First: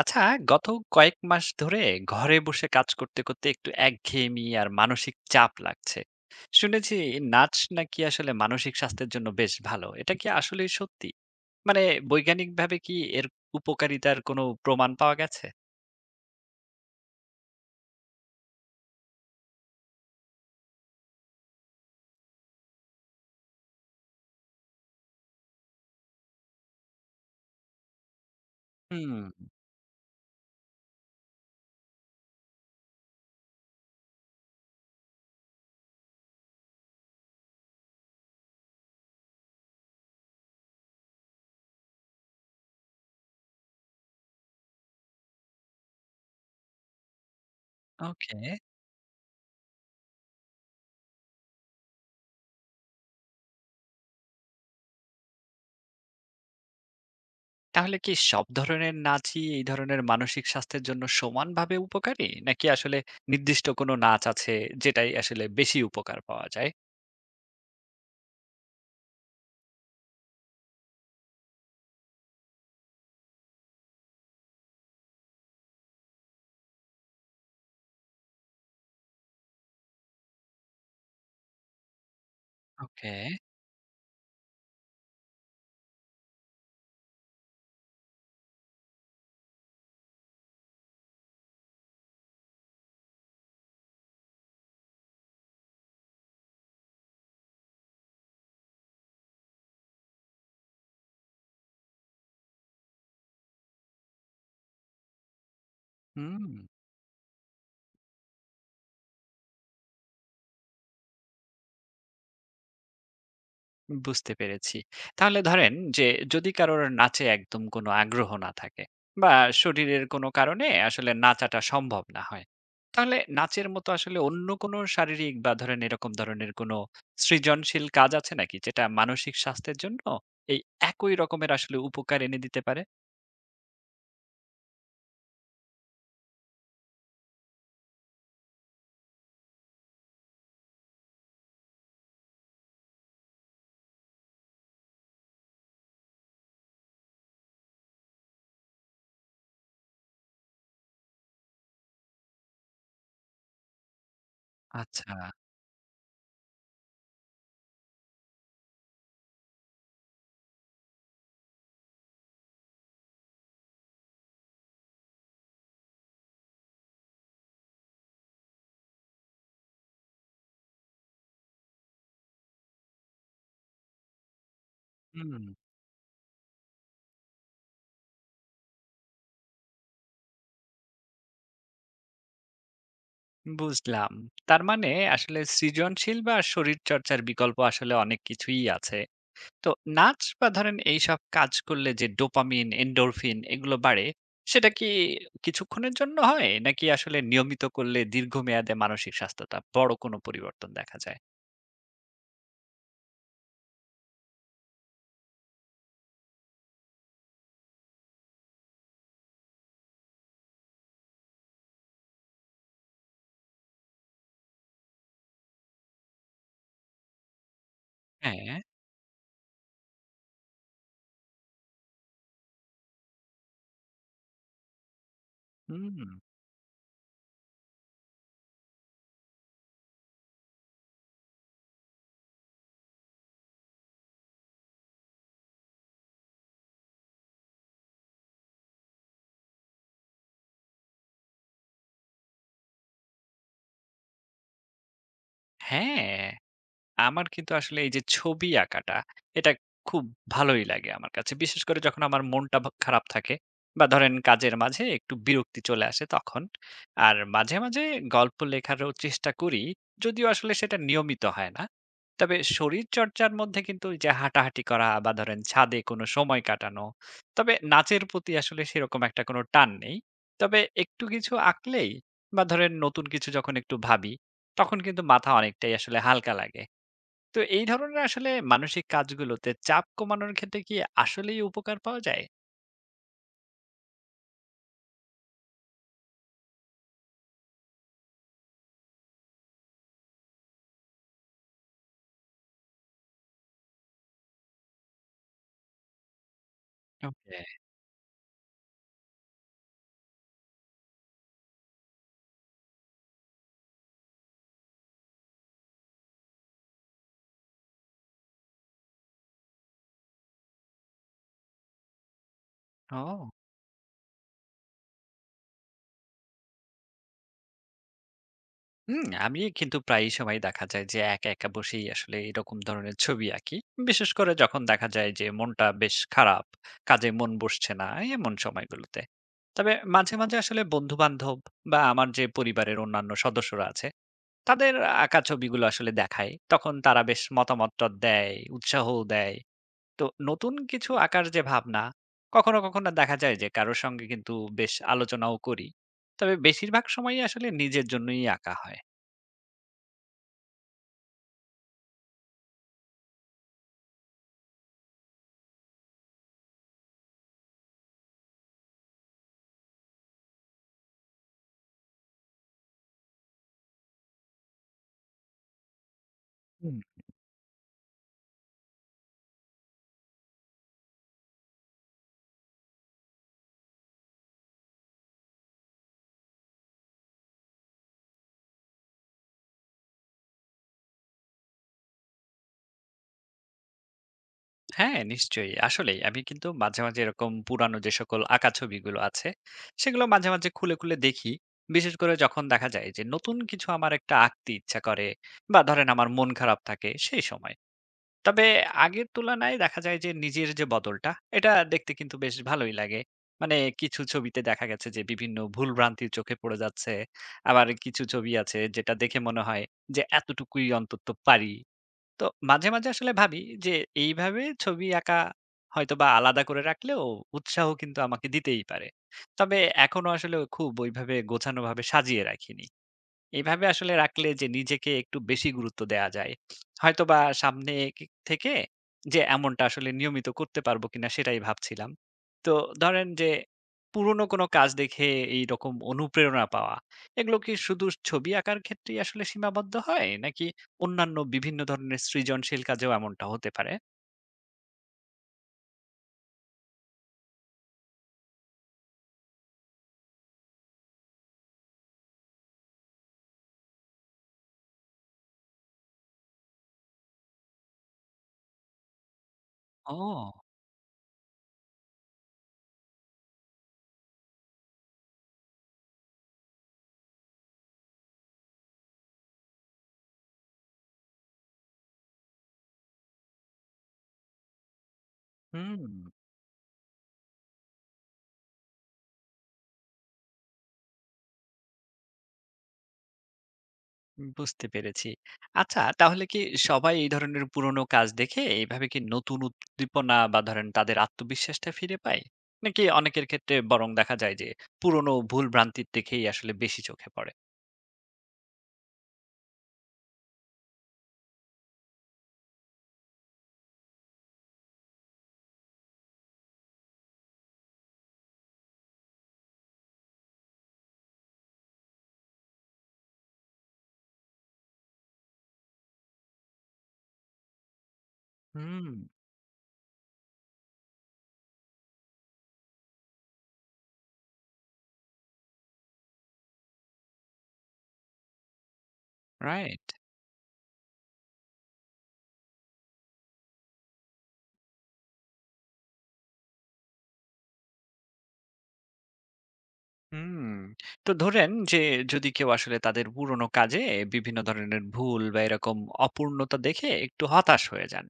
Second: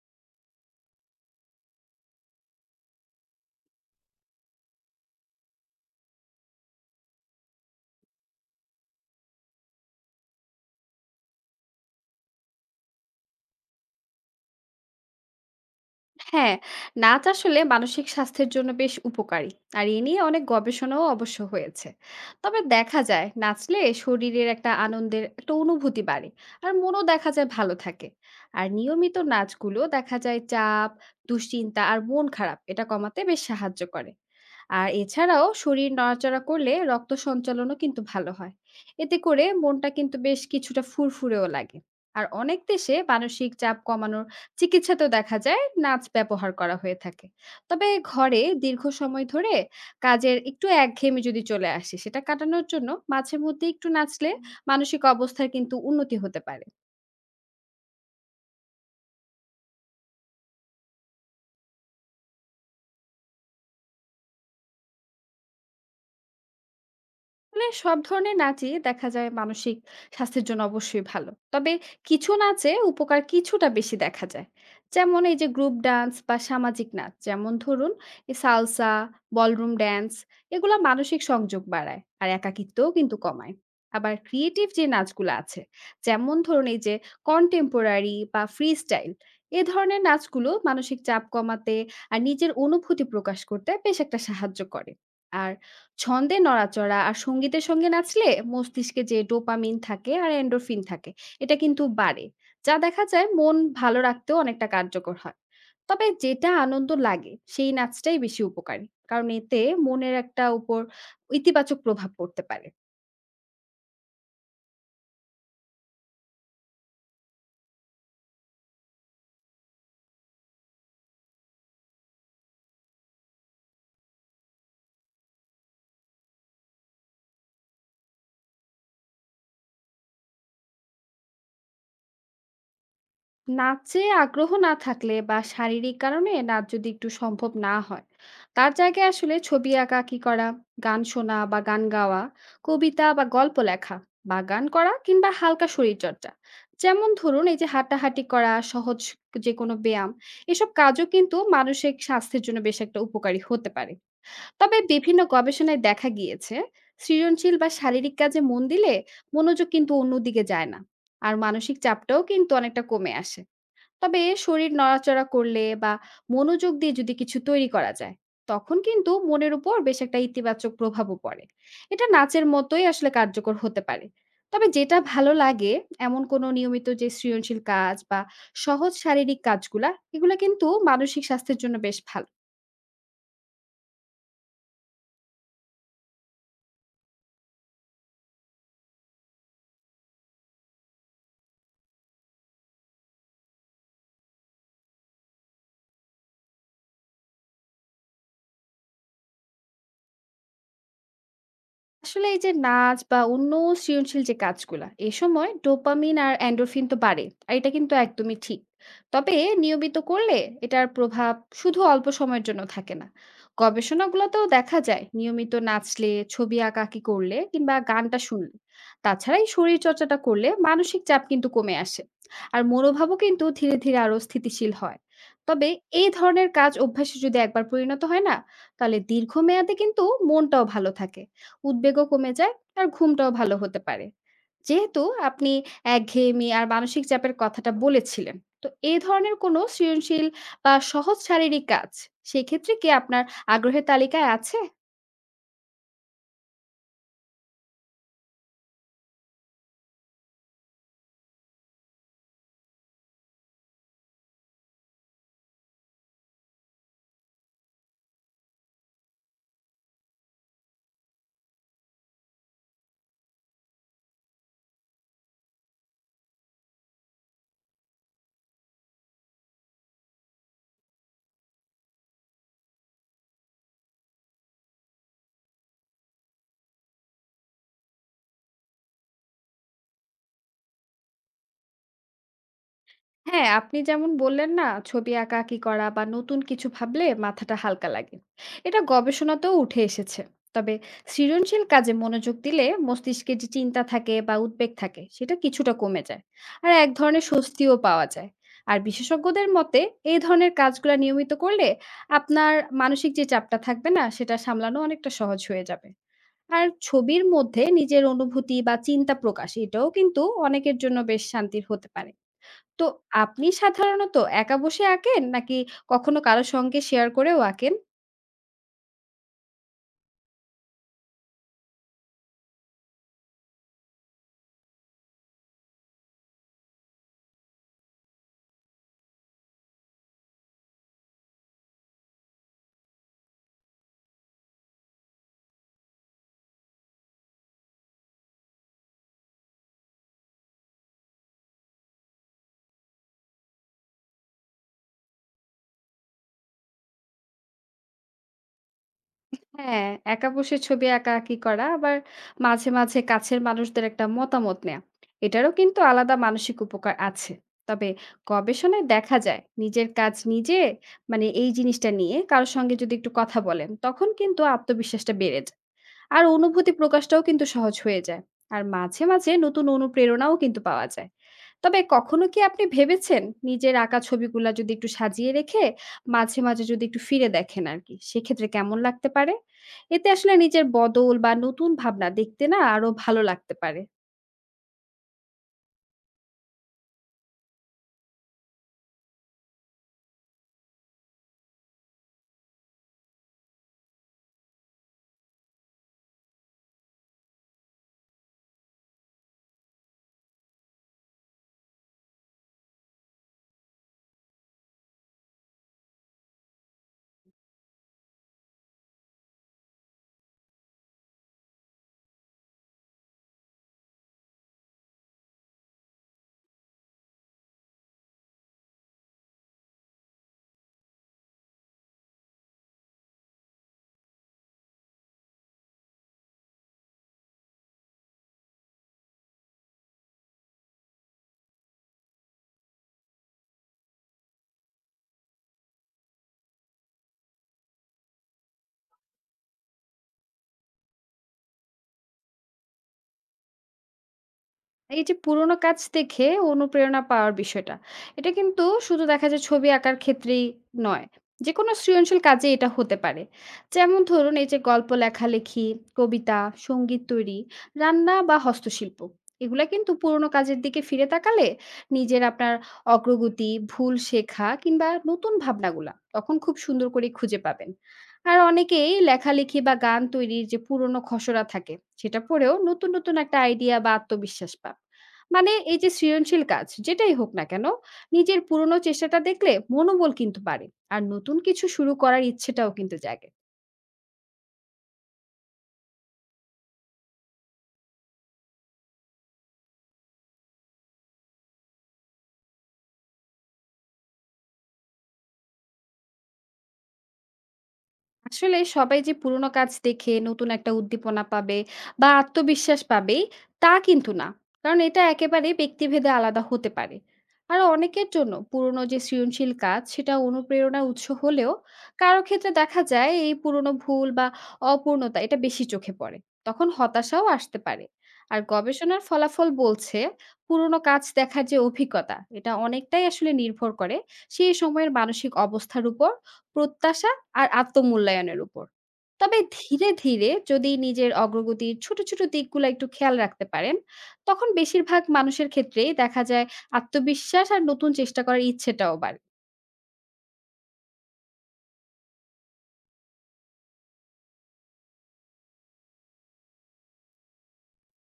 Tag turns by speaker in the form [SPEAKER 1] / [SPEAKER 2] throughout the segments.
[SPEAKER 1] আচ্ছা, গত কয়েক মাস ধরে ঘরে বসে কাজ করতে করতে একটু একঘেয়েমি আর মানসিক চাপ লাগছে। শুনেছি নাচ নাকি আসলে মানসিক স্বাস্থ্যের জন্য বেশ ভালো, এটা কি আসলে সত্যি? মানে বৈজ্ঞানিকভাবে কি এর উপকারিতার কোনো প্রমাণ পাওয়া গেছে?
[SPEAKER 2] হ্যাঁ, নাচ আসলে মানসিক স্বাস্থ্যের জন্য বেশ উপকারী। আর এ নিয়ে অনেক গবেষণাও অবশ্য হয়েছে। তবে দেখা যায় নাচলে শরীরের একটা আনন্দের একটা অনুভূতি বাড়ে। আর মনও দেখা যায় ভালো থাকে। আর
[SPEAKER 1] হুম.
[SPEAKER 2] নিয়মিত নাচগুলো দেখা যায় চাপ, দুশ্চিন্তা আর মন খারাপ এটা কমাতে বেশ সাহায্য করে। আর এছাড়াও শরীর নড়াচড়া করলে রক্ত সঞ্চালনও কিন্তু ভালো হয়। এতে করে মনটা কিন্তু বেশ কিছুটা ফুরফুরেও লাগে। আর অনেক দেশে মানসিক চাপ কমানোর চিকিৎসাতেও দেখা যায় নাচ ব্যবহার করা হয়ে থাকে। তবে
[SPEAKER 1] ওকে.
[SPEAKER 2] ঘরে দীর্ঘ সময় ধরে কাজের একটু একঘেয়েমি যদি চলে আসে সেটা কাটানোর জন্য মাঝে মধ্যে একটু নাচলে মানসিক অবস্থার কিন্তু উন্নতি হতে পারে।
[SPEAKER 1] তাহলে কি সব ধরনের নাচই এই ধরনের মানসিক স্বাস্থ্যের জন্য সমানভাবে উপকারী, নাকি আসলে নির্দিষ্ট কোনো নাচ আছে যেটাই আসলে বেশি উপকার পাওয়া যায়?
[SPEAKER 2] মানে সব ধরনের নাচই দেখা যায় মানসিক স্বাস্থ্যের জন্য অবশ্যই ভালো। তবে কিছু নাচে উপকার কিছুটা বেশি দেখা যায়। যেমন এই যে গ্রুপ ডান্স বা সামাজিক নাচ, যেমন ধরুন এই সালসা, বলরুম ড্যান্স, এগুলা মানসিক সংযোগ বাড়ায় আর একাকিত্বও
[SPEAKER 1] ওকে.
[SPEAKER 2] কিন্তু কমায়। আবার ক্রিয়েটিভ যে নাচগুলো আছে, যেমন ধরুন এই যে কন্টেম্পোরারি বা ফ্রি স্টাইল, এ ধরনের নাচগুলো মানসিক চাপ কমাতে আর নিজের অনুভূতি প্রকাশ করতে বেশ একটা সাহায্য করে। আর ছন্দে নড়াচড়া আর সঙ্গীতের সঙ্গে নাচলে মস্তিষ্কে যে ডোপামিন থাকে আর এন্ডোরফিন থাকে এটা কিন্তু বাড়ে, যা দেখা যায় মন ভালো রাখতেও অনেকটা কার্যকর হয়। তবে
[SPEAKER 1] হুম.
[SPEAKER 2] যেটা আনন্দ লাগে সেই নাচটাই বেশি উপকারী, কারণ এতে মনের একটা উপর ইতিবাচক প্রভাব পড়তে পারে।
[SPEAKER 1] বুঝতে পেরেছি। তাহলে ধরেন যে যদি কারোর নাচে একদম কোনো আগ্রহ না থাকে, বা শরীরের কোনো কারণে আসলে নাচাটা সম্ভব না হয়, তাহলে নাচের মতো আসলে অন্য কোনো শারীরিক বা ধরেন এরকম ধরনের কোনো সৃজনশীল কাজ আছে নাকি, যেটা মানসিক স্বাস্থ্যের জন্য এই একই রকমের আসলে উপকার এনে দিতে পারে?
[SPEAKER 2] নাচে আগ্রহ না থাকলে বা শারীরিক কারণে নাচ যদি একটু সম্ভব না হয়, তার জায়গায় আসলে ছবি আঁকা কি করা, গান শোনা বা গান গাওয়া, কবিতা বা গল্প লেখা, বা গান করা কিংবা হালকা শরীরচর্চা, যেমন ধরুন এই যে হাঁটাহাঁটি করা, সহজ যে কোনো ব্যায়াম, এসব কাজও কিন্তু মানসিক স্বাস্থ্যের জন্য বেশ একটা উপকারী হতে পারে। তবে
[SPEAKER 1] আচ্ছা.
[SPEAKER 2] বিভিন্ন গবেষণায় দেখা গিয়েছে সৃজনশীল বা শারীরিক কাজে মন দিলে মনোযোগ কিন্তু অন্যদিকে যায় না আর মানসিক চাপটাও কিন্তু অনেকটা কমে আসে। তবে শরীর নড়াচড়া করলে বা মনোযোগ দিয়ে যদি কিছু তৈরি করা যায় তখন কিন্তু মনের উপর বেশ একটা ইতিবাচক প্রভাবও পড়ে। এটা নাচের মতোই আসলে কার্যকর হতে পারে। তবে যেটা ভালো
[SPEAKER 1] হুম.
[SPEAKER 2] লাগে এমন কোনো নিয়মিত যে সৃজনশীল কাজ বা সহজ শারীরিক কাজগুলা এগুলো কিন্তু মানসিক স্বাস্থ্যের জন্য বেশ ভালো।
[SPEAKER 1] বুঝলাম। তার মানে আসলে সৃজনশীল বা শরীরচর্চার বিকল্প আসলে অনেক কিছুই আছে। তো নাচ বা ধরেন এইসব কাজ করলে যে ডোপামিন, এন্ডোরফিন এগুলো বাড়ে, সেটা কি কিছুক্ষণের জন্য হয়, নাকি আসলে নিয়মিত করলে দীর্ঘমেয়াদে মানসিক স্বাস্থ্যটা বড় কোনো পরিবর্তন দেখা যায়?
[SPEAKER 2] আসলে এই যে নাচ বা অন্য সৃজনশীল যে কাজগুলা এ সময় ডোপামিন আর অ্যান্ডোরফিন তো বাড়ে আর এটা কিন্তু একদমই ঠিক। তবে নিয়মিত করলে এটার প্রভাব শুধু অল্প সময়ের জন্য থাকে না। গবেষণাগুলোতেও দেখা যায় নিয়মিত নাচলে, ছবি আঁকাআঁকি করলে কিংবা গানটা
[SPEAKER 1] হ্যাঁ.
[SPEAKER 2] শুনলে, তাছাড়া এই শরীর চর্চাটা করলে মানসিক চাপ কিন্তু কমে আসে আর মনোভাবও কিন্তু ধীরে ধীরে আরো স্থিতিশীল হয়। তবে
[SPEAKER 1] হুম.
[SPEAKER 2] এই ধরনের কাজ অভ্যাসে যদি একবার পরিণত হয় না, তাহলে দীর্ঘমেয়াদে কিন্তু মনটাও ভালো থাকে, উদ্বেগও কমে যায়, আর ঘুমটাও ভালো হতে পারে। যেহেতু আপনি একঘেয়েমি আর মানসিক চাপের কথাটা বলেছিলেন, তো এই ধরনের কোনো সৃজনশীল বা সহজ শারীরিক কাজ, সেক্ষেত্রে কি আপনার আগ্রহের তালিকায় আছে?
[SPEAKER 1] হ্যাঁ। আমার কিন্তু আসলে এই যে ছবি আঁকাটা, এটা খুব ভালোই লাগে আমার কাছে। বিশেষ করে যখন আমার মনটা খারাপ থাকে বা ধরেন কাজের মাঝে একটু বিরক্তি চলে আসে তখন। আর মাঝে, মাঝে গল্প লেখারও চেষ্টা করি। যদিও আসলে সেটা নিয়মিত হয় না। তবে শরীরচর্চার মধ্যে কিন্তু ওই যে হাঁটাহাঁটি করা বা ধরেন ছাদে কোনো সময় কাটানো। তবে নাচের প্রতি আসলে সেরকম একটা কোনো টান নেই। তবে একটু কিছু আঁকলেই বা ধরেন নতুন কিছু যখন একটু ভাবি, তখন কিন্তু মাথা অনেকটাই আসলে হালকা লাগে। তো এই ধরনের আসলে মানসিক কাজগুলোতে চাপ কমানোর ক্ষেত্রে কি আসলেই উপকার পাওয়া যায়?
[SPEAKER 2] হ্যাঁ, আপনি যেমন বললেন না, ছবি আঁকাআঁকি করা বা নতুন কিছু ভাবলে মাথাটা হালকা লাগে। এটা গবেষণাতেও উঠে এসেছে। তবে সৃজনশীল কাজে মনোযোগ দিলে মস্তিষ্কে যে চিন্তা থাকে বা উদ্বেগ থাকে সেটা কিছুটা কমে যায়। আর এক ধরনের
[SPEAKER 1] ওকে।
[SPEAKER 2] স্বস্তিও পাওয়া যায়। আর বিশেষজ্ঞদের মতে এই ধরনের কাজগুলা নিয়মিত করলে আপনার মানসিক যে চাপটা থাকবে না সেটা সামলানো অনেকটা সহজ হয়ে যাবে। আর ছবির মধ্যে নিজের অনুভূতি বা চিন্তা প্রকাশ এটাও কিন্তু অনেকের জন্য বেশ শান্তির হতে পারে। তো
[SPEAKER 1] ও!
[SPEAKER 2] আপনি সাধারণত একা বসে আঁকেন নাকি কখনো কারো সঙ্গে শেয়ার করেও আঁকেন?
[SPEAKER 1] হুম, আমি কিন্তু প্রায়ই সময় দেখা যায় যে একা, একা বসেই আসলে এরকম ধরনের ছবি আঁকি। বিশেষ করে যখন দেখা যায় যে মনটা বেশ খারাপ, কাজে মন বসছে না, এমন সময়গুলোতে। তবে মাঝে, মাঝে আসলে বন্ধু-বান্ধব বা আমার যে পরিবারের অন্যান্য সদস্যরা আছে তাদের আঁকা ছবিগুলো আসলে দেখাই। তখন তারা বেশ মতামত-টত দেয়, উৎসাহও দেয়। তো নতুন কিছু আঁকার যে ভাবনা, কখনো, কখনো দেখা যায় যে কারো সঙ্গে কিন্তু বেশ আলোচনাও করি। তবে বেশিরভাগ সময়ই আসলে নিজের জন্যই আঁকা হয়।
[SPEAKER 2] হ্যাঁ, একা বসে ছবি আঁকাআঁকি করা আবার মাঝে, মাঝে কাছের মানুষদের একটা মতামত নেয়া। এটারও কিন্তু আলাদা মানসিক উপকার আছে। তবে গবেষণায় দেখা যায় নিজের কাজ নিজে, মানে এই জিনিসটা নিয়ে কারো সঙ্গে যদি একটু কথা বলেন তখন কিন্তু আত্মবিশ্বাসটা বেড়ে যায়। আর অনুভূতি
[SPEAKER 1] হুম.
[SPEAKER 2] প্রকাশটাও কিন্তু সহজ হয়ে যায়। আর মাঝে, মাঝে নতুন অনুপ্রেরণাও কিন্তু পাওয়া যায়। তবে কখনো কি আপনি ভেবেছেন নিজের আঁকা ছবিগুলা যদি একটু সাজিয়ে রেখে মাঝে, মাঝে যদি একটু ফিরে দেখেন আরকি, সেক্ষেত্রে কেমন লাগতে পারে? এতে আসলে নিজের বদল বা নতুন ভাবনা দেখতে না আরো ভালো লাগতে পারে।
[SPEAKER 1] হ্যাঁ, নিশ্চয়ই। আসলেই আমি কিন্তু মাঝে, মাঝে এরকম পুরানো যে সকল আঁকা ছবিগুলো আছে, সেগুলো মাঝে, মাঝে খুলে, খুলে দেখি। বিশেষ করে যখন দেখা যায় যে নতুন কিছু আমার একটা আঁকতে ইচ্ছা করে বা ধরেন আমার মন খারাপ থাকে সেই সময়। তবে আগের তুলনায় দেখা যায় যে নিজের যে বদলটা, এটা দেখতে কিন্তু বেশ ভালোই লাগে। মানে কিছু ছবিতে দেখা গেছে যে বিভিন্ন ভুলভ্রান্তি চোখে পড়ে যাচ্ছে। আবার কিছু ছবি আছে যেটা দেখে মনে হয় যে এতটুকুই অন্তত পারি। তো মাঝে, মাঝে আসলে ভাবি যে এইভাবে ছবি আঁকা হয়তোবা আলাদা করে রাখলেও উৎসাহ কিন্তু আমাকে দিতেই পারে। তবে এখনো আসলে খুব ওইভাবে গোছানোভাবে সাজিয়ে রাখিনি। এভাবে আসলে রাখলে যে নিজেকে একটু বেশি গুরুত্ব দেয়া যায়। হয়তোবা সামনে কি থেকে যে এমনটা আসলে নিয়মিত করতে পারবো কিনা সেটাই ভাবছিলাম। তো ধরেন যে পুরনো কোনো কাজ দেখে এইরকম অনুপ্রেরণা পাওয়া, এগুলো কি শুধু ছবি আঁকার ক্ষেত্রেই আসলে সীমাবদ্ধ হয়, নাকি অন্যান্য বিভিন্ন ধরনের সৃজনশীল কাজেও এমনটা হতে পারে?
[SPEAKER 2] এই যে পুরোনো কাজ দেখে অনুপ্রেরণা পাওয়ার বিষয়টা, এটা কিন্তু শুধু দেখা যায় ছবি আঁকার ক্ষেত্রেই নয়। যেকোনো সৃজনশীল কাজে এটা হতে পারে। যেমন ধরুন এই যে গল্প লেখালেখি, কবিতা, সঙ্গীত তৈরি, রান্না বা হস্তশিল্প। এগুলা কিন্তু পুরোনো
[SPEAKER 1] ও!
[SPEAKER 2] কাজের দিকে ফিরে তাকালে নিজের আপনার অগ্রগতি, ভুল শেখা কিংবা নতুন ভাবনাগুলা তখন খুব সুন্দর করে খুঁজে পাবেন। আর অনেকেই লেখালেখি বা গান তৈরির যে পুরনো খসড়া থাকে সেটা পড়েও নতুন নতুন একটা আইডিয়া বা আত্মবিশ্বাস পান। মানে এই যে
[SPEAKER 1] হুম.
[SPEAKER 2] সৃজনশীল কাজ যেটাই হোক না কেন, নিজের পুরনো চেষ্টাটা দেখলে মনোবল কিন্তু বাড়ে আর নতুন কিছু শুরু করার ইচ্ছেটাও কিন্তু জাগে।
[SPEAKER 1] বুঝতে পেরেছি। আচ্ছা, তাহলে কি সবাই এই ধরনের পুরোনো কাজ দেখে এইভাবে কি নতুন উদ্দীপনা বা ধরেন তাদের আত্মবিশ্বাসটা ফিরে পায়, নাকি অনেকের ক্ষেত্রে বরং দেখা যায় যে পুরোনো ভুল ভ্রান্তির দেখেই আসলে বেশি চোখে পড়ে?
[SPEAKER 2] আসলে সবাই যে পুরোনো কাজ দেখে নতুন একটা উদ্দীপনা পাবে বা আত্মবিশ্বাস পাবে তা কিন্তু না, কারণ এটা একেবারে ব্যক্তিভেদে আলাদা হতে পারে। আর অনেকের জন্য পুরোনো যে সৃজনশীল কাজ সেটা অনুপ্রেরণার উৎস হলেও কারো ক্ষেত্রে দেখা যায় এই পুরোনো ভুল বা অপূর্ণতা এটা বেশি চোখে পড়ে, তখন হতাশাও আসতে পারে। আর
[SPEAKER 1] হুম.
[SPEAKER 2] গবেষণার ফলাফল বলছে পুরোনো কাজ দেখার যে অভিজ্ঞতা এটা অনেকটাই আসলে নির্ভর করে সেই সময়ের মানসিক অবস্থার উপর, প্রত্যাশা আর আত্মমূল্যায়নের উপর। তবে
[SPEAKER 1] রাইট.
[SPEAKER 2] ধীরে, ধীরে যদি নিজের অগ্রগতির ছোট, ছোট দিকগুলা একটু খেয়াল রাখতে পারেন, তখন বেশিরভাগ মানুষের ক্ষেত্রেই দেখা যায় আত্মবিশ্বাস আর নতুন চেষ্টা করার ইচ্ছেটাও বাড়ে।
[SPEAKER 1] হুম. তো ধরেন যে যদি কেউ আসলে তাদের পুরোনো কাজে বিভিন্ন ধরনের ভুল বা এরকম অপূর্ণতা দেখে একটু হতাশ হয়ে যান,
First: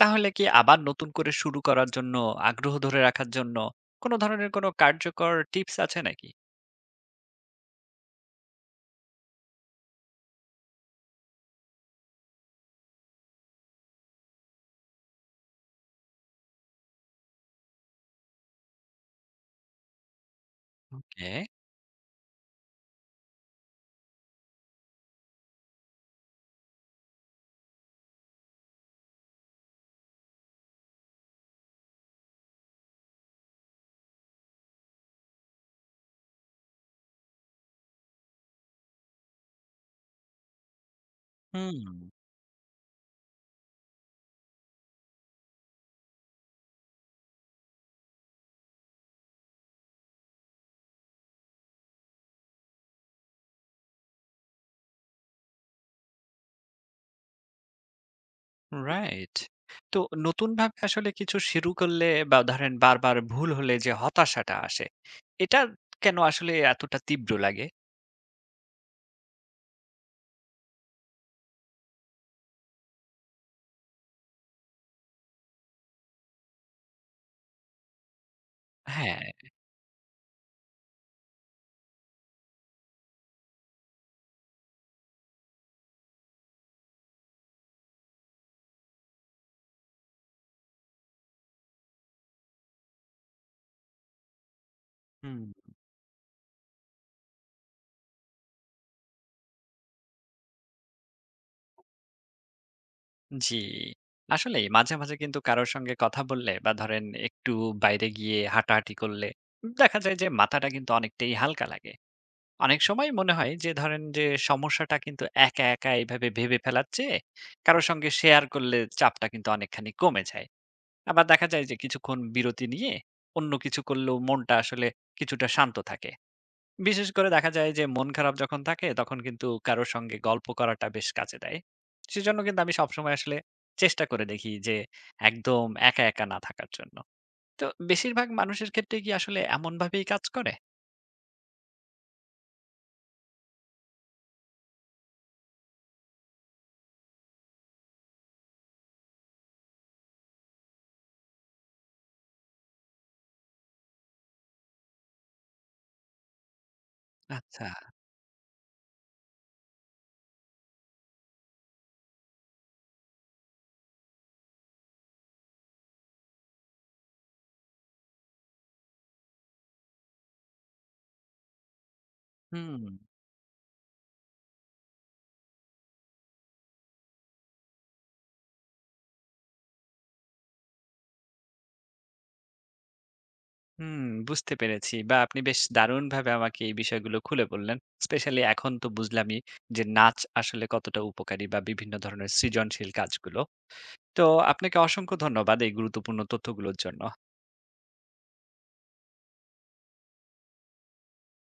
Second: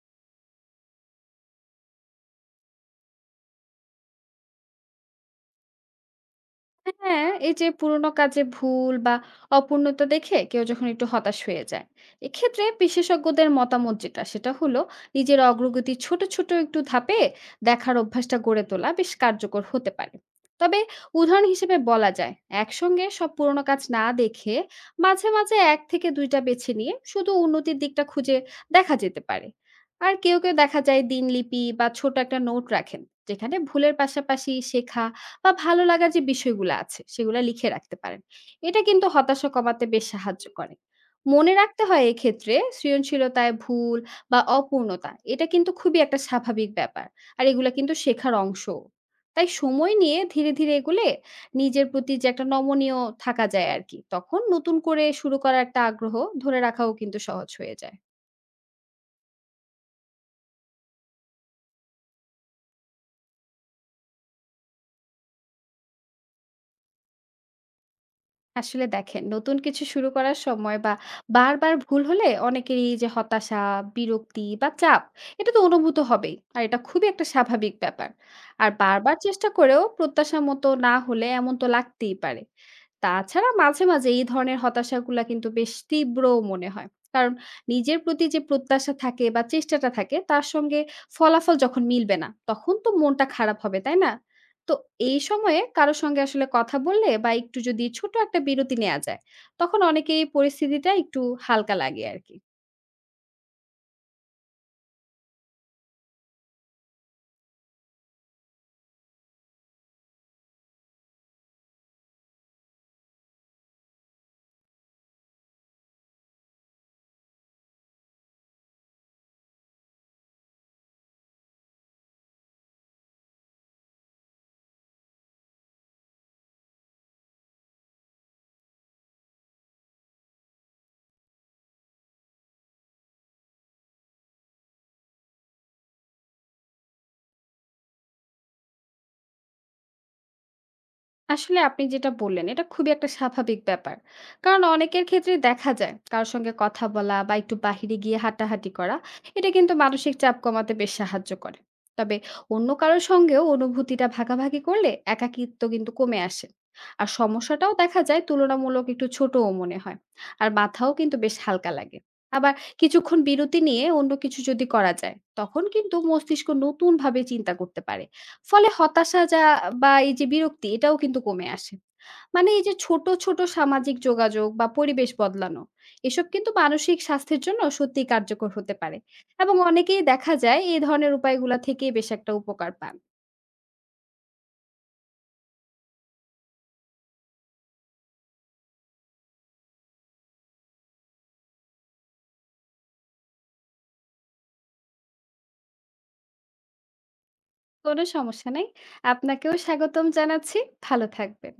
[SPEAKER 1] তাহলে কি আবার নতুন করে শুরু করার জন্য, আগ্রহ ধরে রাখার জন্য কোন ধরনের কোন কার্যকর টিপস আছে নাকি?
[SPEAKER 2] হ্যাঁ, এই যে পুরোনো কাজে ভুল বা অপূর্ণতা দেখে কেউ যখন একটু হতাশ হয়ে যায়, এক্ষেত্রে বিশেষজ্ঞদের মতামত যেটা সেটা হলো নিজের অগ্রগতি ছোট, ছোট একটু ধাপে দেখার অভ্যাসটা গড়ে তোলা বেশ কার্যকর হতে পারে। তবে
[SPEAKER 1] ওকে.
[SPEAKER 2] উদাহরণ হিসেবে বলা যায়, একসঙ্গে সব পুরোনো কাজ না দেখে মাঝে, মাঝে ১ থেকে ২ টা বেছে নিয়ে শুধু উন্নতির দিকটা খুঁজে দেখা যেতে পারে। আর কেউ, কেউ দেখা যায় দিনলিপি বা ছোট একটা নোট রাখেন, যেখানে ভুলের পাশাপাশি শেখা বা ভালো লাগার যে বিষয়গুলো আছে সেগুলো লিখে রাখতে পারেন। এটা কিন্তু হতাশা কমাতে বেশ সাহায্য করে। মনে রাখতে
[SPEAKER 1] হুম,
[SPEAKER 2] হয় এক্ষেত্রে সৃজনশীলতায় ভুল বা অপূর্ণতা এটা কিন্তু খুবই একটা স্বাভাবিক ব্যাপার। আর এগুলা কিন্তু শেখার অংশও। তাই সময় নিয়ে ধীরে, ধীরে এগুলে নিজের প্রতি যে একটা নমনীয় থাকা যায় আরকি। তখন নতুন করে শুরু করার একটা আগ্রহ ধরে রাখাও কিন্তু সহজ হয়ে যায়।
[SPEAKER 1] রাইট. তো নতুনভাবে আসলে কিছু শুরু করলে বা ধরেন বারবার ভুল হলে যে হতাশাটা আসে, এটা কেন আসলে এতটা তীব্র লাগে?
[SPEAKER 2] আসলে দেখেন নতুন কিছু শুরু করার সময় বা বারবার ভুল হলে অনেকেরই এই যে হতাশা, বিরক্তি বা চাপ এটা তো অনুভূত হবেই আর এটা খুবই একটা স্বাভাবিক ব্যাপার। আর বারবার
[SPEAKER 1] হ্যাঁ.
[SPEAKER 2] চেষ্টা করেও প্রত্যাশা মতো না হলে এমন তো লাগতেই পারে। তাছাড়া মাঝে মাঝে এই ধরনের হতাশাগুলা কিন্তু বেশ তীব্রও মনে হয়, কারণ নিজের প্রতি যে প্রত্যাশা থাকে বা চেষ্টাটা থাকে তার সঙ্গে ফলাফল যখন মিলবে না তখন তো মনটা খারাপ হবে, তাই না? তো এই
[SPEAKER 1] হুম.
[SPEAKER 2] সময়ে কারো সঙ্গে আসলে কথা বললে বা একটু যদি ছোট একটা বিরতি নেওয়া যায় তখন অনেকেই পরিস্থিতিটা একটু হালকা লাগে আর কি।
[SPEAKER 1] জি। আসলেই মাঝে, মাঝে কিন্তু কারো সঙ্গে কথা বললে বা ধরেন একটু বাইরে গিয়ে হাঁটাহাঁটি করলে দেখা যায় যে মাথাটা কিন্তু অনেকটাই হালকা লাগে। অনেক সময় মনে হয় যে ধরেন যে সমস্যাটা কিন্তু একা, একা এভাবে ভেবে ফেলার চেয়ে কারো সঙ্গে শেয়ার করলে চাপটা কিন্তু অনেকখানি কমে যায়। আবার দেখা যায় যে কিছুক্ষণ বিরতি নিয়ে অন্য কিছু করলেও মনটা আসলে কিছুটা শান্ত থাকে। বিশেষ করে দেখা যায় যে মন খারাপ যখন থাকে তখন কিন্তু কারো সঙ্গে গল্প করাটা বেশ কাজে দেয়। সেজন্য কিন্তু আমি সবসময় আসলে চেষ্টা করে দেখি যে একদম একা, একা না থাকার জন্য। তো বেশিরভাগ মানুষের ক্ষেত্রে কি আসলে এমনভাবেই কাজ করে?
[SPEAKER 2] আসলে আপনি যেটা বললেন এটা খুবই একটা স্বাভাবিক ব্যাপার, কারণ অনেকের ক্ষেত্রে দেখা যায় কারোর সঙ্গে কথা বলা বা একটু বাহিরে গিয়ে হাঁটাহাঁটি করা এটা কিন্তু মানসিক চাপ কমাতে বেশ সাহায্য করে। তবে অন্য কারোর সঙ্গেও অনুভূতিটা ভাগাভাগি করলে একাকিত্ব কিন্তু কমে আসে আর
[SPEAKER 1] আচ্ছা.
[SPEAKER 2] সমস্যাটাও দেখা যায় তুলনামূলক একটু ছোটও মনে হয়। আর মাথাও কিন্তু বেশ হালকা লাগে। আবার কিছুক্ষণ বিরতি নিয়ে অন্য কিছু যদি করা যায় তখন কিন্তু মস্তিষ্ক নতুন ভাবে চিন্তা করতে পারে, ফলে হতাশা যা বা এই যে বিরক্তি এটাও কিন্তু কমে আসে। মানে এই যে
[SPEAKER 1] হুম.
[SPEAKER 2] ছোট, ছোট সামাজিক যোগাযোগ বা পরিবেশ বদলানো, এসব কিন্তু মানসিক স্বাস্থ্যের জন্য সত্যিই কার্যকর হতে পারে। এবং অনেকেই দেখা যায় এই ধরনের উপায়গুলা থেকেই বেশ একটা উপকার পান।
[SPEAKER 1] হুম, বুঝতে পেরেছি। বা আপনি বেশ দারুণভাবে আমাকে এই বিষয়গুলো খুলে বললেন। স্পেশালি এখন তো বুঝলামই যে নাচ আসলে কতটা উপকারী বা বিভিন্ন ধরনের সৃজনশীল কাজগুলো। তো আপনাকে অসংখ্য ধন্যবাদ এই গুরুত্বপূর্ণ তথ্যগুলোর জন্য।
[SPEAKER 2] কোনো সমস্যা নাই। আপনাকেও স্বাগতম জানাচ্ছি। ভালো থাকবেন।